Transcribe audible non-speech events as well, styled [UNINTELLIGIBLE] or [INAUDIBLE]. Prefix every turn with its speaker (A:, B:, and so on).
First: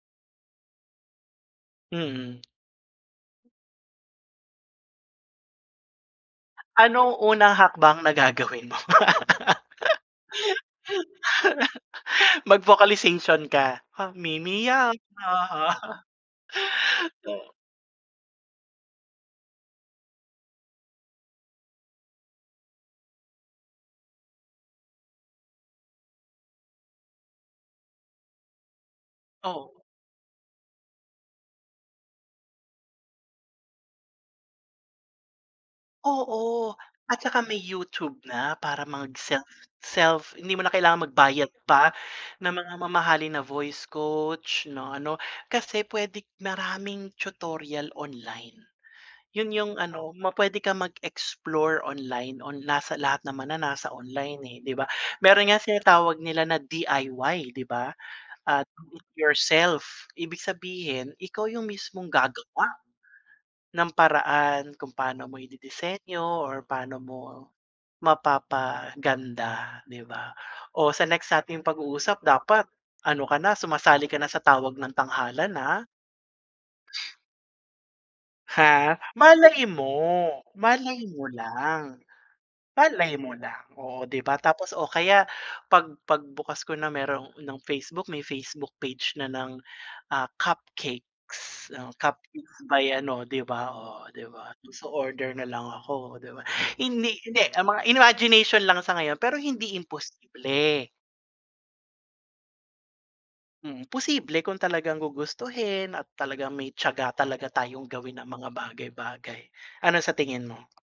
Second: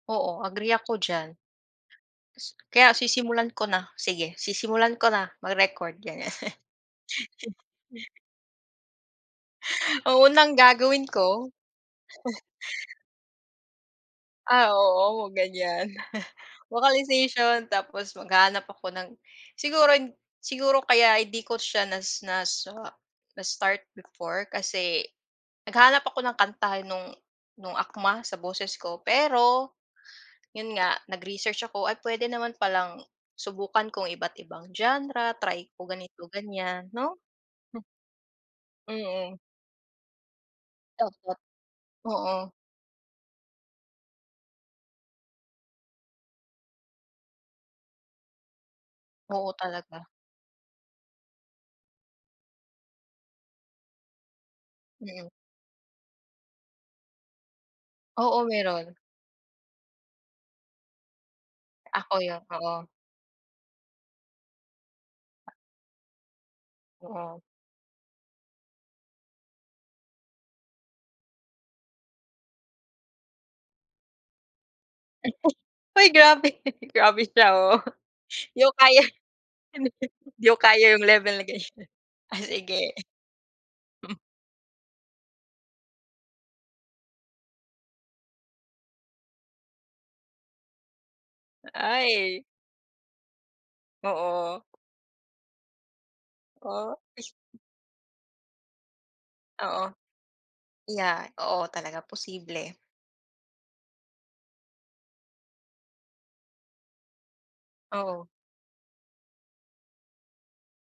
A: Oo, agree ako diyan.
B: Mm.
A: S kaya sisimulan ko na. Sige, sisimulan ko na, mag-record, ganyan.
B: Anong unang hakbang na
A: [LAUGHS]
B: gagawin mo?
A: Ang unang gagawin ko
B: [LAUGHS]
A: [CHUCKLES]
B: Mag-vocalization ka. Ha mi mi
A: Ah,
B: ya
A: oo,
B: ha ha.
A: ganyan,
B: [CHUCKLES]
A: [LAUGHS]
B: 'To
A: vocalization, tapos maghahanap ako ng siguro siguro kaya hindi ko siya na nas ah, na-start before, kasi, naghahanap ako ng kanta, no'ng no'ng akma sa boses ko, pero,
B: Oh.
A: 'yon nga, nag-research ako, ay puwede naman palang, subukan ko ang iba't-ibang genre, try ko
B: Oo,
A: ganito-ganyan, 'no?
B: at saka may
A: [CHUCKLES]
B: YouTube na, para
A: Mm.
B: mag-self-self hindi mo na
A: Eh,
B: kailangan
A: rot
B: magbayad pa ng
A: oo.
B: mga mamahalin na voice coach, 'no, ano. Kasi, puwede maraming tutorial online,
A: Oo,
B: 'yon yung
A: talaga.
B: ano, ma pwede kang mag-explore online, on nasa lahat naman na, nasa online, eh, 'di ba?
A: Mm.
B: Meron nga, tinatawag nila na DIY 'di ba,
A: Oo,
B: at Do
A: meron.
B: It Yourself, ibig sabihin, ikaw yung mismong
A: Ako 'yon,
B: gagawa
A: oo.
B: ng paraan kung paano mo ididisenyo or paano mo
A: Oo.
B: mapapaganda, 'di ba? O, sa next nating pag-uusap, dapat ano ka na, sumasali ka na sa tawag ng
A: [CHUCKLES]
B: tanghalan ah.
A: Hoy! Grabe, grabe siya oh. 'Di ko
B: Ha?
A: kaya.
B: Malay
A: [LAUGHS]
B: mo,
A: 'Di ko kaya yung
B: malay mo
A: level na ganyan,
B: lang,
A: ah, sige.
B: malay mo lang, oo,
A: [CHUCKLES]
B: 'di ba? Tapos, oh, kaya 'pag pagbukas ko na, meron ng Facebook, may Facebook page na ng, ah, cupcakes, o
A: Ay.
B: cupcakes by ano, 'di ba? Oh, 'di ba?
A: Oo.
B: So, order na lang ako, 'di ba?
A: Oh.
B: Hindi hindi,
A: [UNINTELLIGIBLE]
B: ang mga imagination lang sa ngayon, pero hindi
A: Oo.
B: imposible.
A: Yeah, oo, talaga posible.
B: Hmm, posible kung talagang gugustuhin, at talagang may tiyaga talaga tayong gawin ang
A: Oo.
B: mga bagay-bagay, ano sa tingin mo?